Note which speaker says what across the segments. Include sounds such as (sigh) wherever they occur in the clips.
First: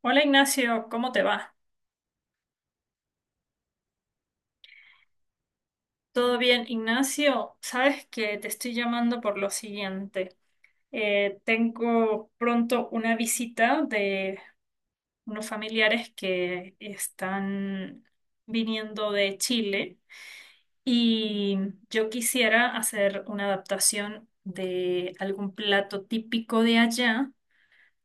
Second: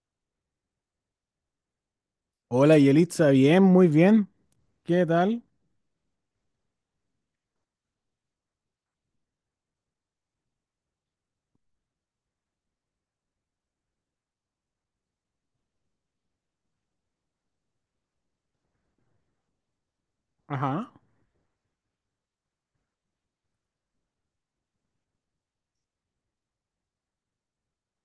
Speaker 1: Hola Ignacio, ¿cómo te va?
Speaker 2: Hola Yelitza, bien, muy bien. ¿Qué tal?
Speaker 1: ¿Todo bien, Ignacio? Sabes que te estoy llamando por lo siguiente. Tengo pronto una visita de unos familiares que están viniendo de Chile
Speaker 2: Ajá.
Speaker 1: y yo quisiera hacer una adaptación de algún plato típico de allá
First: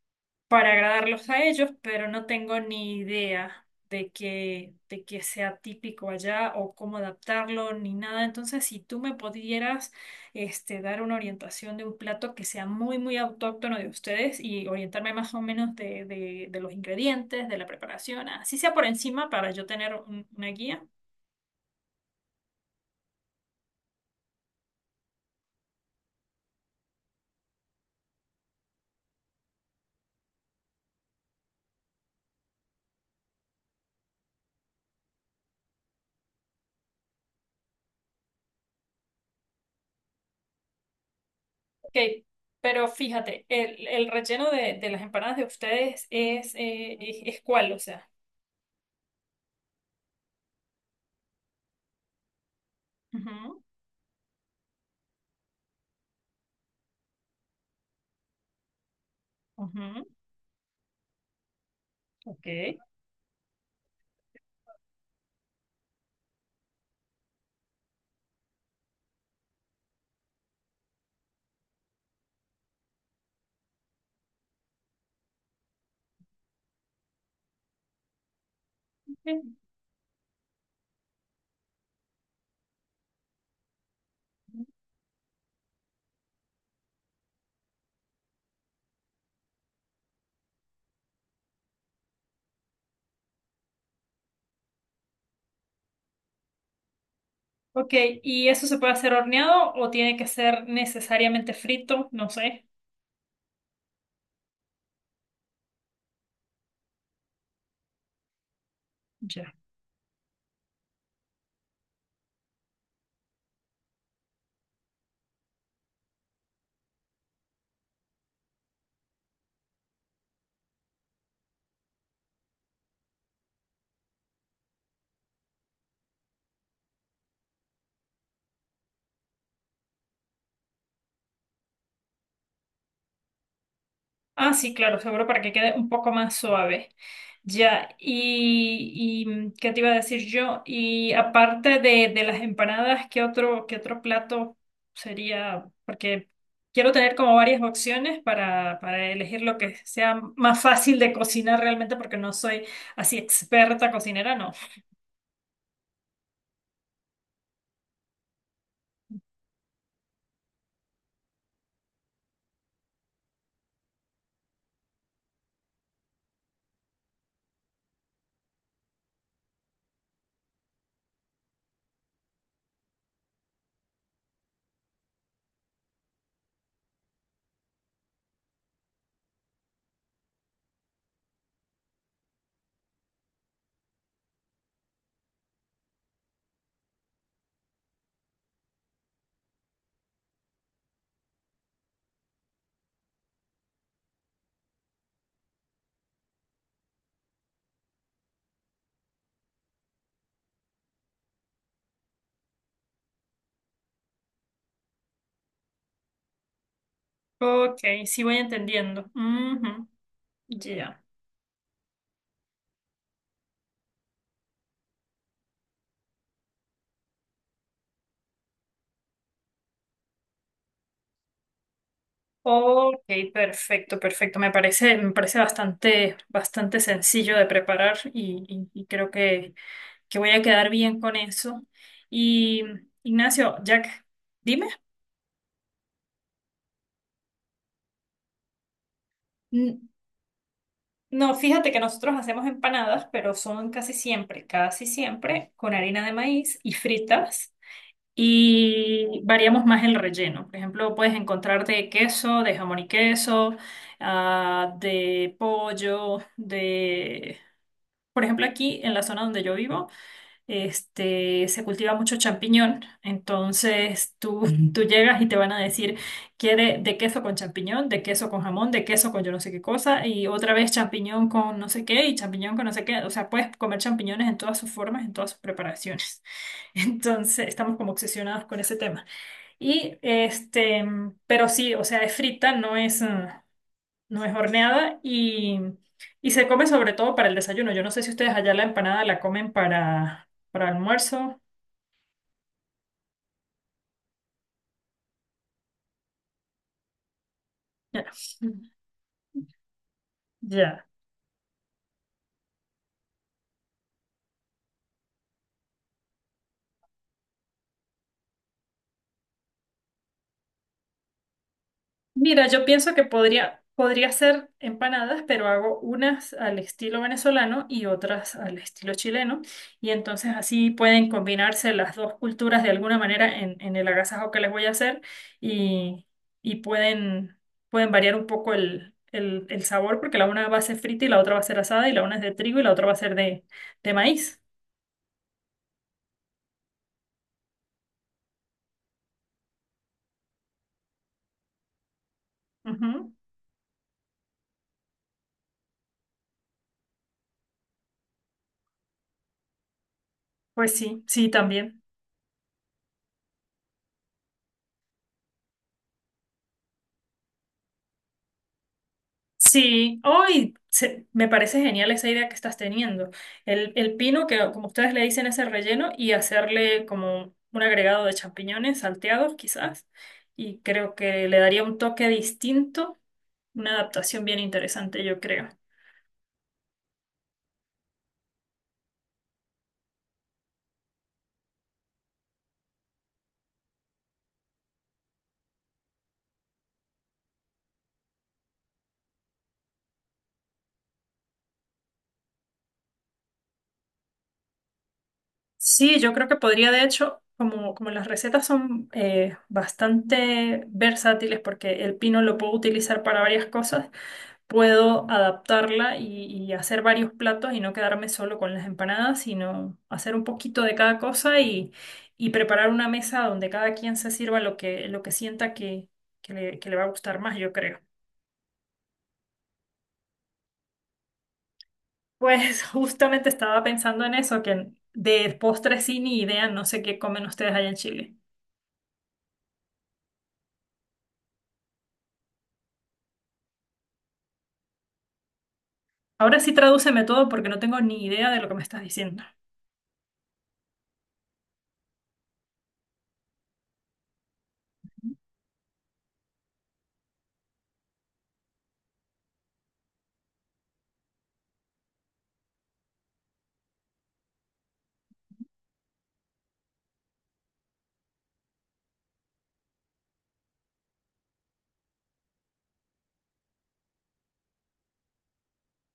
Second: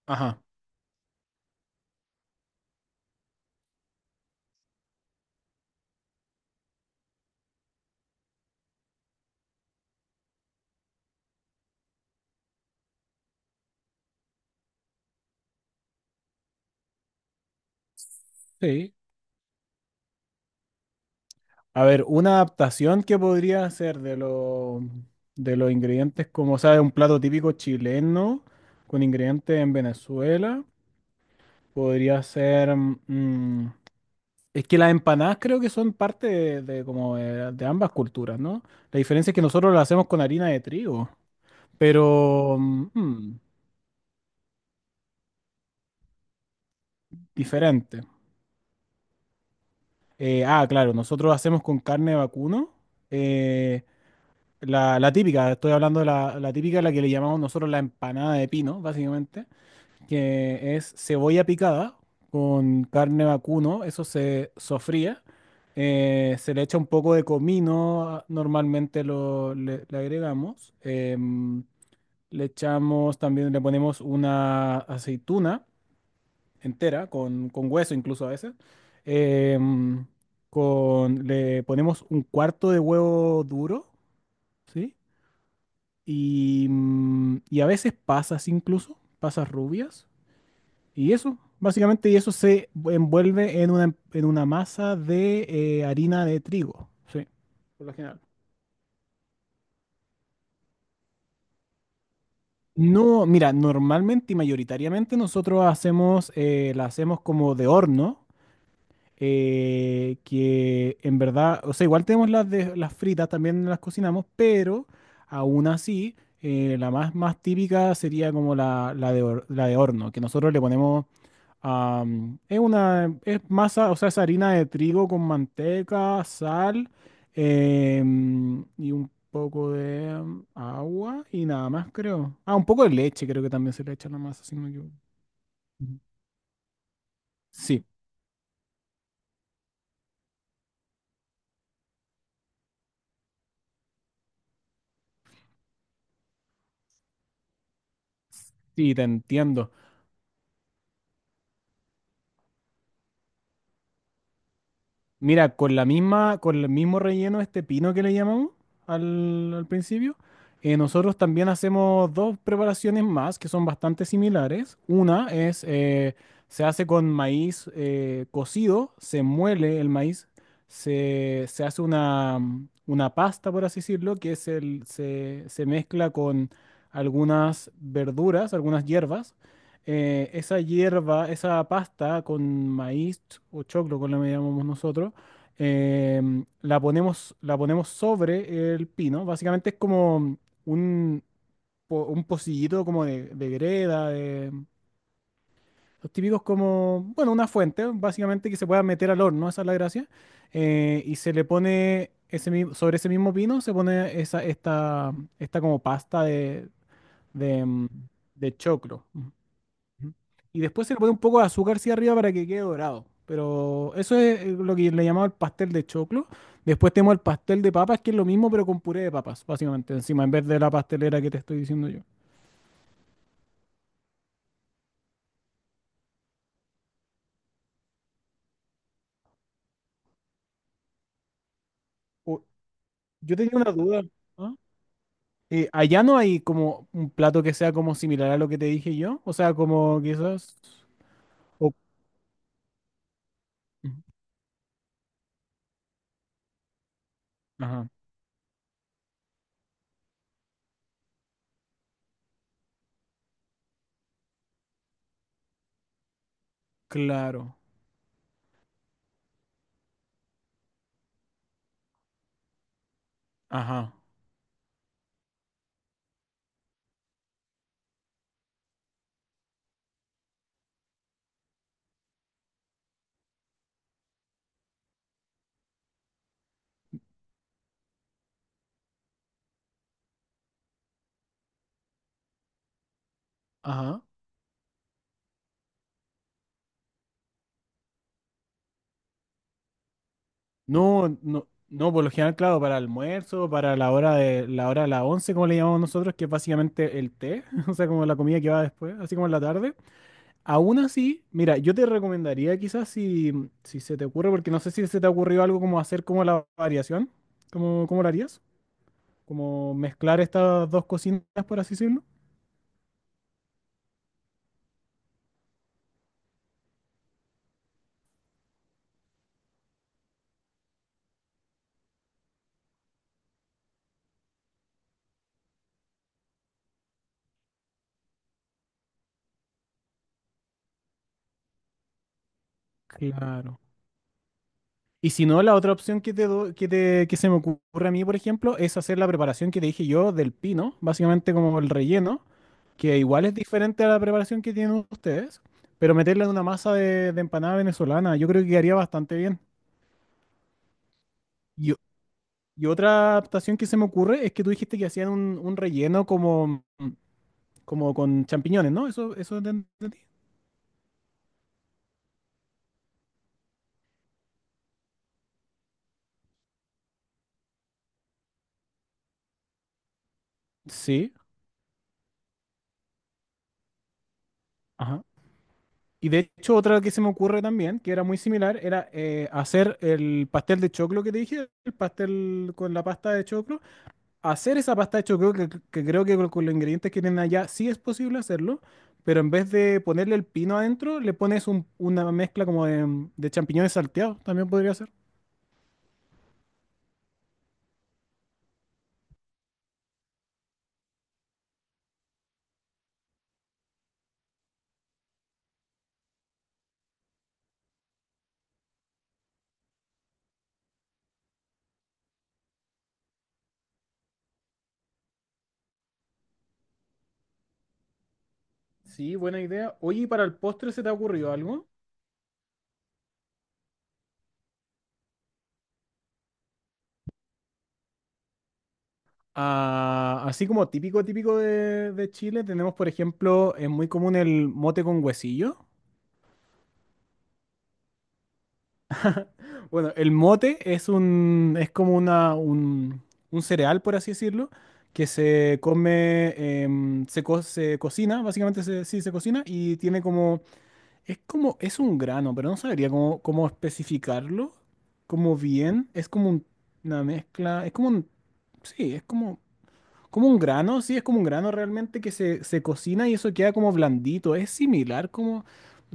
Speaker 2: Ajá.
Speaker 1: para agradarlos a ellos, pero no tengo ni idea de que sea típico allá o cómo adaptarlo ni nada. Entonces, si tú me pudieras dar una orientación de un plato que sea muy, muy autóctono de ustedes y orientarme más o menos de los ingredientes, de la preparación, así sea por
Speaker 2: Sí.
Speaker 1: encima para yo tener una guía.
Speaker 2: A ver, una adaptación que podría hacer de los ingredientes, como sabe, un plato típico chileno con ingredientes en Venezuela. Podría ser. Es que las empanadas creo que son parte de como de ambas culturas, ¿no? La diferencia es que nosotros las hacemos con harina de trigo,
Speaker 1: Ok,
Speaker 2: pero
Speaker 1: pero fíjate, el relleno de las empanadas de ustedes es cuál, o
Speaker 2: diferente.
Speaker 1: sea.
Speaker 2: Claro, nosotros hacemos con carne de vacuno.
Speaker 1: Ujú,
Speaker 2: eh, la típica, estoy hablando de la típica, la que le llamamos nosotros la empanada de pino, básicamente,
Speaker 1: ujú,
Speaker 2: que es cebolla picada
Speaker 1: ok.
Speaker 2: con carne vacuno, eso se sofría, se le echa un poco de comino, normalmente le agregamos, le echamos también, le ponemos una aceituna entera, con hueso incluso a veces, em, le ponemos un cuarto de huevo duro, ¿sí? Y y a veces pasas incluso, pasas rubias. Y eso, básicamente, y eso se envuelve en una masa de harina de trigo. Sí, por
Speaker 1: Ok,
Speaker 2: lo general.
Speaker 1: ¿y eso se puede hacer horneado o tiene que ser necesariamente frito? No sé.
Speaker 2: No, mira, normalmente y mayoritariamente nosotros hacemos, la hacemos como de horno,
Speaker 1: Ya.
Speaker 2: que en verdad, o sea, igual tenemos las, de, las fritas, también las cocinamos, pero aún así, la más, más típica sería como la la de horno, que nosotros le ponemos. Es una, es masa, o sea, es harina de trigo con manteca, sal, y un poco de agua y nada más, creo. Ah, un poco de leche, creo que también se le echa a la masa,
Speaker 1: Ah,
Speaker 2: si no me
Speaker 1: sí,
Speaker 2: equivoco.
Speaker 1: claro, seguro para que quede un
Speaker 2: Ujú.
Speaker 1: poco más suave.
Speaker 2: Sí,
Speaker 1: Ya, ¿qué te iba a decir yo? Y aparte de las empanadas, ¿qué otro plato sería? Porque quiero tener como varias opciones para,
Speaker 2: sí, te
Speaker 1: para elegir lo
Speaker 2: entiendo.
Speaker 1: que sea más fácil de cocinar realmente, porque no soy así experta cocinera, no.
Speaker 2: Mira, con la misma, con el mismo relleno, este pino que le llamamos al principio, nosotros también hacemos dos preparaciones más que son bastante similares. Una es, se hace con maíz cocido, se muele el maíz, se hace una pasta, por así decirlo, que es el, se mezcla con algunas verduras, algunas hierbas. Esa hierba, esa pasta con maíz o choclo, como le llamamos nosotros, la ponemos sobre el pino. Básicamente es como un, un pocillito como de greda, de, los típicos como, bueno, una fuente, básicamente que se pueda meter al horno, esa es la gracia. Y se le pone ese, sobre ese mismo pino, se pone esa, esta como pasta de, de,
Speaker 1: Ok,
Speaker 2: mm,
Speaker 1: sí voy
Speaker 2: de choclo.
Speaker 1: entendiendo. Ujú,
Speaker 2: Ujú. Y después se le
Speaker 1: ya.
Speaker 2: pone un poco de azúcar hacia arriba para que quede dorado. Pero eso es lo que le llamaba el pastel de choclo. Después tenemos el pastel de papas, que es lo mismo, pero con puré de papas, básicamente, encima, en vez de la pastelera que te estoy diciendo yo.
Speaker 1: Ok, perfecto, perfecto. Me parece bastante, bastante sencillo de preparar y, y creo que voy a quedar bien con eso.
Speaker 2: O-
Speaker 1: Y
Speaker 2: yo tenía
Speaker 1: Ignacio,
Speaker 2: una duda.
Speaker 1: Jack,
Speaker 2: ¿Ah?
Speaker 1: dime.
Speaker 2: ¿Allá no hay como un plato que sea como similar a lo que te dije yo? O sea,
Speaker 1: N-
Speaker 2: como quizás...
Speaker 1: No, fíjate
Speaker 2: o-
Speaker 1: que nosotros hacemos empanadas, pero son casi siempre con harina de maíz y fritas.
Speaker 2: Ajá,
Speaker 1: Y variamos más el relleno. Por ejemplo, puedes encontrar de queso, de jamón y queso, ah, de pollo, de
Speaker 2: claro.
Speaker 1: Por ejemplo, aquí en la zona donde yo vivo, se cultiva mucho champiñón.
Speaker 2: Ajá,
Speaker 1: Entonces tú, ujú, tú llegas y te van a decir, quiere de queso con champiñón, de queso con jamón, de queso con yo no sé qué cosa, y otra vez champiñón con no sé qué y champiñón con no sé qué. O sea, puedes comer champiñones en todas sus formas, en todas sus preparaciones. (laughs) Entonces estamos como obsesionados con ese tema. Y pero sí, o sea, es frita, no es,
Speaker 2: ajá.
Speaker 1: no es horneada y, se come sobre todo para el desayuno. Yo no sé si ustedes allá la empanada la comen para
Speaker 2: No,
Speaker 1: almuerzo.
Speaker 2: no, no, por lo general, claro, para almuerzo, para la hora de las once, como le llamamos nosotros, que es básicamente el té, (laughs) o sea,
Speaker 1: Ya.
Speaker 2: como la
Speaker 1: (laughs)
Speaker 2: comida que va después, así como en la tarde. Aún
Speaker 1: Ya.
Speaker 2: así, mira, yo te recomendaría quizás si, si se te ocurre, porque no sé si se te ha ocurrido algo como hacer como la variación, como, ¿cómo lo harías? Como mezclar estas dos cocinas, por así decirlo.
Speaker 1: Mira, yo pienso que podría hacer empanadas, pero hago unas al estilo venezolano y otras al estilo chileno. Y entonces así pueden combinarse las dos culturas de alguna manera en el agasajo que les voy a hacer y, y pueden, pueden variar un poco el sabor porque la una va a ser frita y la otra va a ser asada y la una es de trigo y la otra va a ser de,
Speaker 2: Claro.
Speaker 1: de maíz.
Speaker 2: Y si no, la otra opción que te do- que te- que se me ocurre a mí, por ejemplo, es hacer la preparación que te dije yo del pino, básicamente como el relleno. Que
Speaker 1: Ujú.
Speaker 2: igual es diferente a la preparación que tienen ustedes, pero meterla en una masa de empanada venezolana, yo creo que quedaría bastante bien.
Speaker 1: Pues sí, sí,
Speaker 2: Y
Speaker 1: también.
Speaker 2: otra adaptación que se me ocurre es que tú dijiste que hacían un relleno como, como con champiñones, ¿no? Eso entendí.
Speaker 1: Sí, me parece genial esa idea que estás teniendo. El pino, que como ustedes le dicen, es el relleno, y hacerle como un agregado de champiñones salteados, quizás. Y creo
Speaker 2: Sí,
Speaker 1: que le daría un toque distinto, una adaptación bien interesante,
Speaker 2: ajá.
Speaker 1: yo creo.
Speaker 2: Y de hecho, otra que se me ocurre también, que era muy similar, era hacer el pastel de choclo que te dije, el pastel con la pasta de choclo, hacer esa pasta de hecho creo que creo que con los ingredientes que tienen allá sí es posible hacerlo, pero en vez de ponerle el pino adentro, le pones una mezcla como de champiñones salteados, también podría ser.
Speaker 1: Sí, yo creo que podría, de hecho, como las recetas son bastante versátiles, porque el pino lo puedo utilizar para varias cosas, puedo adaptarla y, hacer varios platos y no quedarme solo con las empanadas, sino hacer un poquito de cada cosa y, preparar una mesa donde cada quien se sirva lo que sienta que le va a gustar más, yo creo.
Speaker 2: Sí, buena idea. Oye, ¿y para el postre se te ha ocurrido algo?
Speaker 1: Pues (laughs) justamente estaba pensando en eso, que de postres sí ni idea, no sé qué comen ustedes allá en Chile.
Speaker 2: Ah, así como típico, típico de Chile, tenemos, por ejemplo, es muy común el mote con huesillo.
Speaker 1: Ahora sí tradúceme todo porque no tengo ni idea de lo que me estás diciendo.
Speaker 2: Bueno, el mote es un, es como una, un cereal, por así decirlo, que se come, se cocina, básicamente sí se cocina y tiene como, es un grano, pero no sabría cómo, cómo especificarlo, como bien, es como una mezcla, es como un, sí, es como, como un grano, sí, es como un grano realmente que se cocina y eso queda como blandito. Es similar como...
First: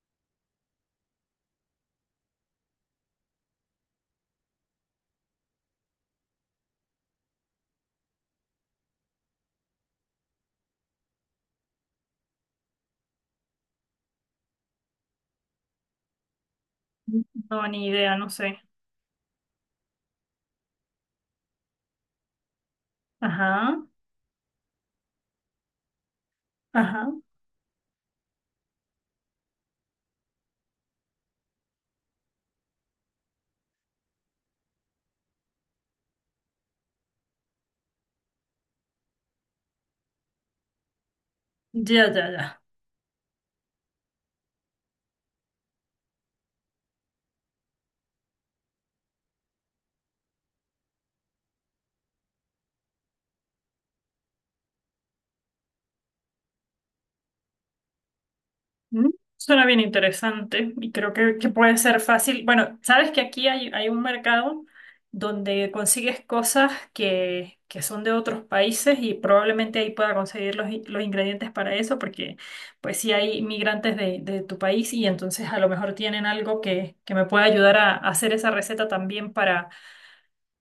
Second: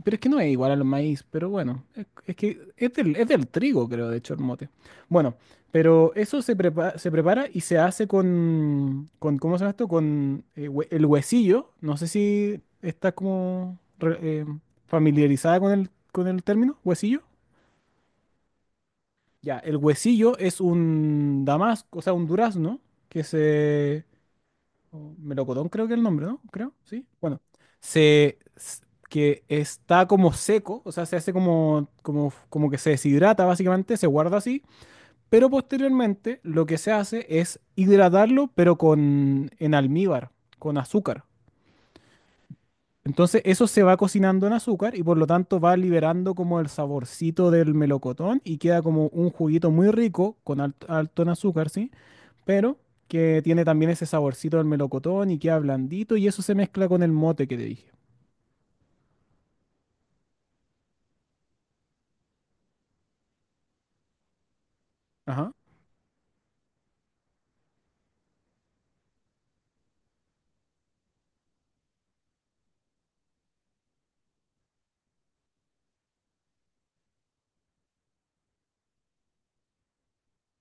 Speaker 2: Pero es que no es igual al maíz, pero bueno, es que es del trigo, creo, de hecho, el mote. Bueno, pero eso se prepara y se hace con, ¿cómo se llama esto? Con el huesillo. No sé si está como familiarizada con el término, huesillo.
Speaker 1: No, ni idea, no sé.
Speaker 2: Ya, el huesillo es un damasco, o sea, un durazno que
Speaker 1: Ajá,
Speaker 2: se, o melocotón creo que es el nombre, ¿no? Creo, sí.
Speaker 1: ajá.
Speaker 2: Bueno, se, s- que está como seco, o sea, se hace como, como, como que se deshidrata básicamente, se guarda así, pero posteriormente lo que se hace es hidratarlo, pero con, en almíbar, con azúcar.
Speaker 1: Ya, ya, ya.
Speaker 2: Entonces eso se va cocinando en azúcar y por lo tanto va liberando como el saborcito del melocotón y queda como un juguito muy rico con alto en azúcar, ¿sí? Pero que tiene también ese saborcito del melocotón y queda blandito y eso se mezcla con el mote que te dije.
Speaker 1: Mm, Suena bien interesante y creo que puede ser fácil. Bueno, sabes que aquí hay un mercado
Speaker 2: Ajá,
Speaker 1: donde consigues cosas que son de otros países y probablemente ahí pueda conseguir los ingredientes para eso porque pues si hay migrantes de tu país y entonces a lo mejor tienen algo que me pueda ayudar a hacer esa receta también para,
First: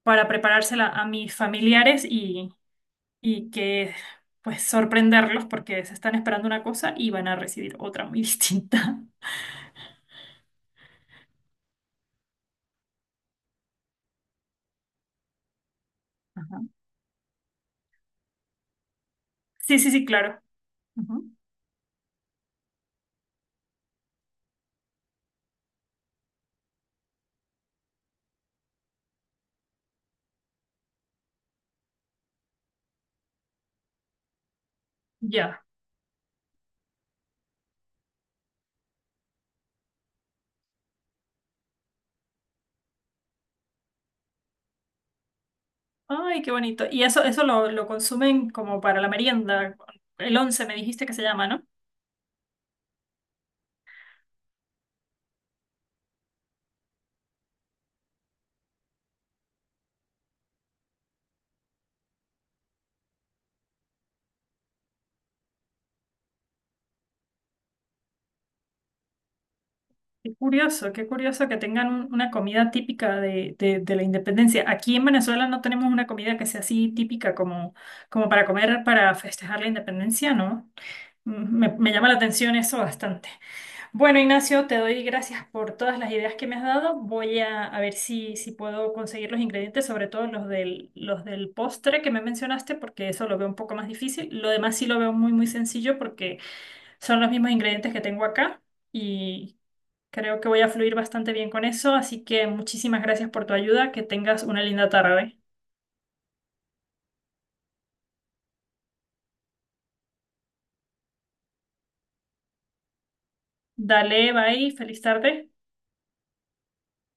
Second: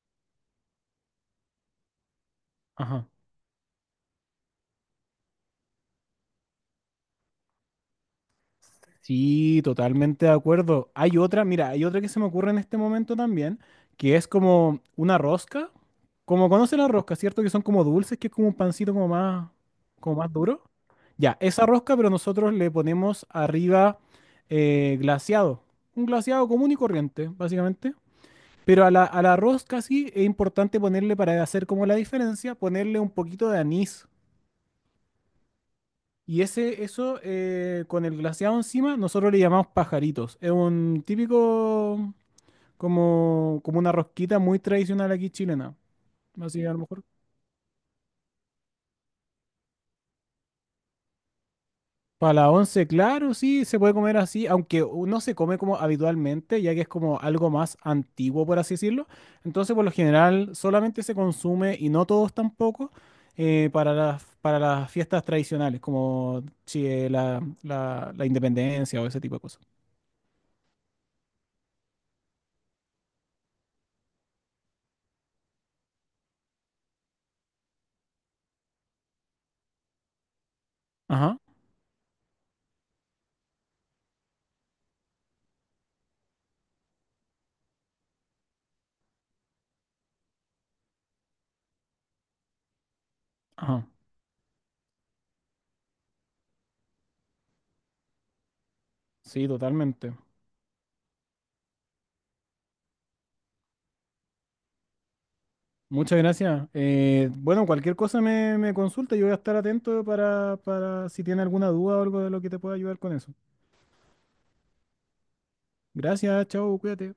Speaker 1: para preparársela a mis familiares y,
Speaker 2: ajá.
Speaker 1: que pues sorprenderlos porque se están esperando una cosa y van a recibir otra muy (laughs) distinta.
Speaker 2: Sí, totalmente de acuerdo. Hay otra, mira, hay otra que se me ocurre en este momento también, que es como una rosca. Como
Speaker 1: Ajá.
Speaker 2: conocen la rosca, ¿cierto? Que son como dulces, que es como un pancito
Speaker 1: Sí, sí, sí,
Speaker 2: como más
Speaker 1: claro.
Speaker 2: duro.
Speaker 1: Ujú.
Speaker 2: Ya, esa rosca, pero nosotros le ponemos arriba glaseado. Un glaseado común y corriente, básicamente. Pero a a la rosca sí es importante ponerle, para hacer como la diferencia, ponerle un poquito de anís.
Speaker 1: Ya.
Speaker 2: Y ese, eso, con el glaseado encima, nosotros le llamamos pajaritos. Es un típico, como, como una rosquita muy tradicional aquí chilena.
Speaker 1: Ay, qué
Speaker 2: Así a lo
Speaker 1: bonito. Y
Speaker 2: mejor.
Speaker 1: eso lo consumen como para la merienda. El once me dijiste que se llama, ¿no?
Speaker 2: Para la once, claro, sí, se puede comer así, aunque no se come como habitualmente, ya que es como algo más antiguo, por así decirlo. Entonces, por lo general, solamente se consume, y no todos tampoco, para las fiestas tradicionales, como la, la independencia o ese tipo de cosas.
Speaker 1: Qué curioso que tengan una comida típica de la independencia. Aquí en Venezuela no tenemos una comida que sea así típica como para comer, para festejar la independencia, ¿no?
Speaker 2: Ajá,
Speaker 1: Me llama la atención eso bastante. Bueno, Ignacio, te doy gracias por todas las ideas que me has dado. Voy a ver si puedo conseguir los ingredientes, sobre todo los del postre que me mencionaste, porque eso lo veo un poco más
Speaker 2: ajá.
Speaker 1: difícil. Lo demás sí lo veo muy, muy sencillo porque son los mismos ingredientes que tengo acá
Speaker 2: Sí,
Speaker 1: y
Speaker 2: totalmente.
Speaker 1: creo que voy a fluir bastante bien con eso. Así que muchísimas gracias por tu ayuda. Que tengas una linda tarde.
Speaker 2: Muchas gracias. Bueno, cualquier cosa me, me consulta, yo voy a estar atento para si tiene alguna duda o algo de lo que te pueda ayudar con eso.
Speaker 1: Dale, bye, feliz tarde.
Speaker 2: Gracias, chao, cuídate.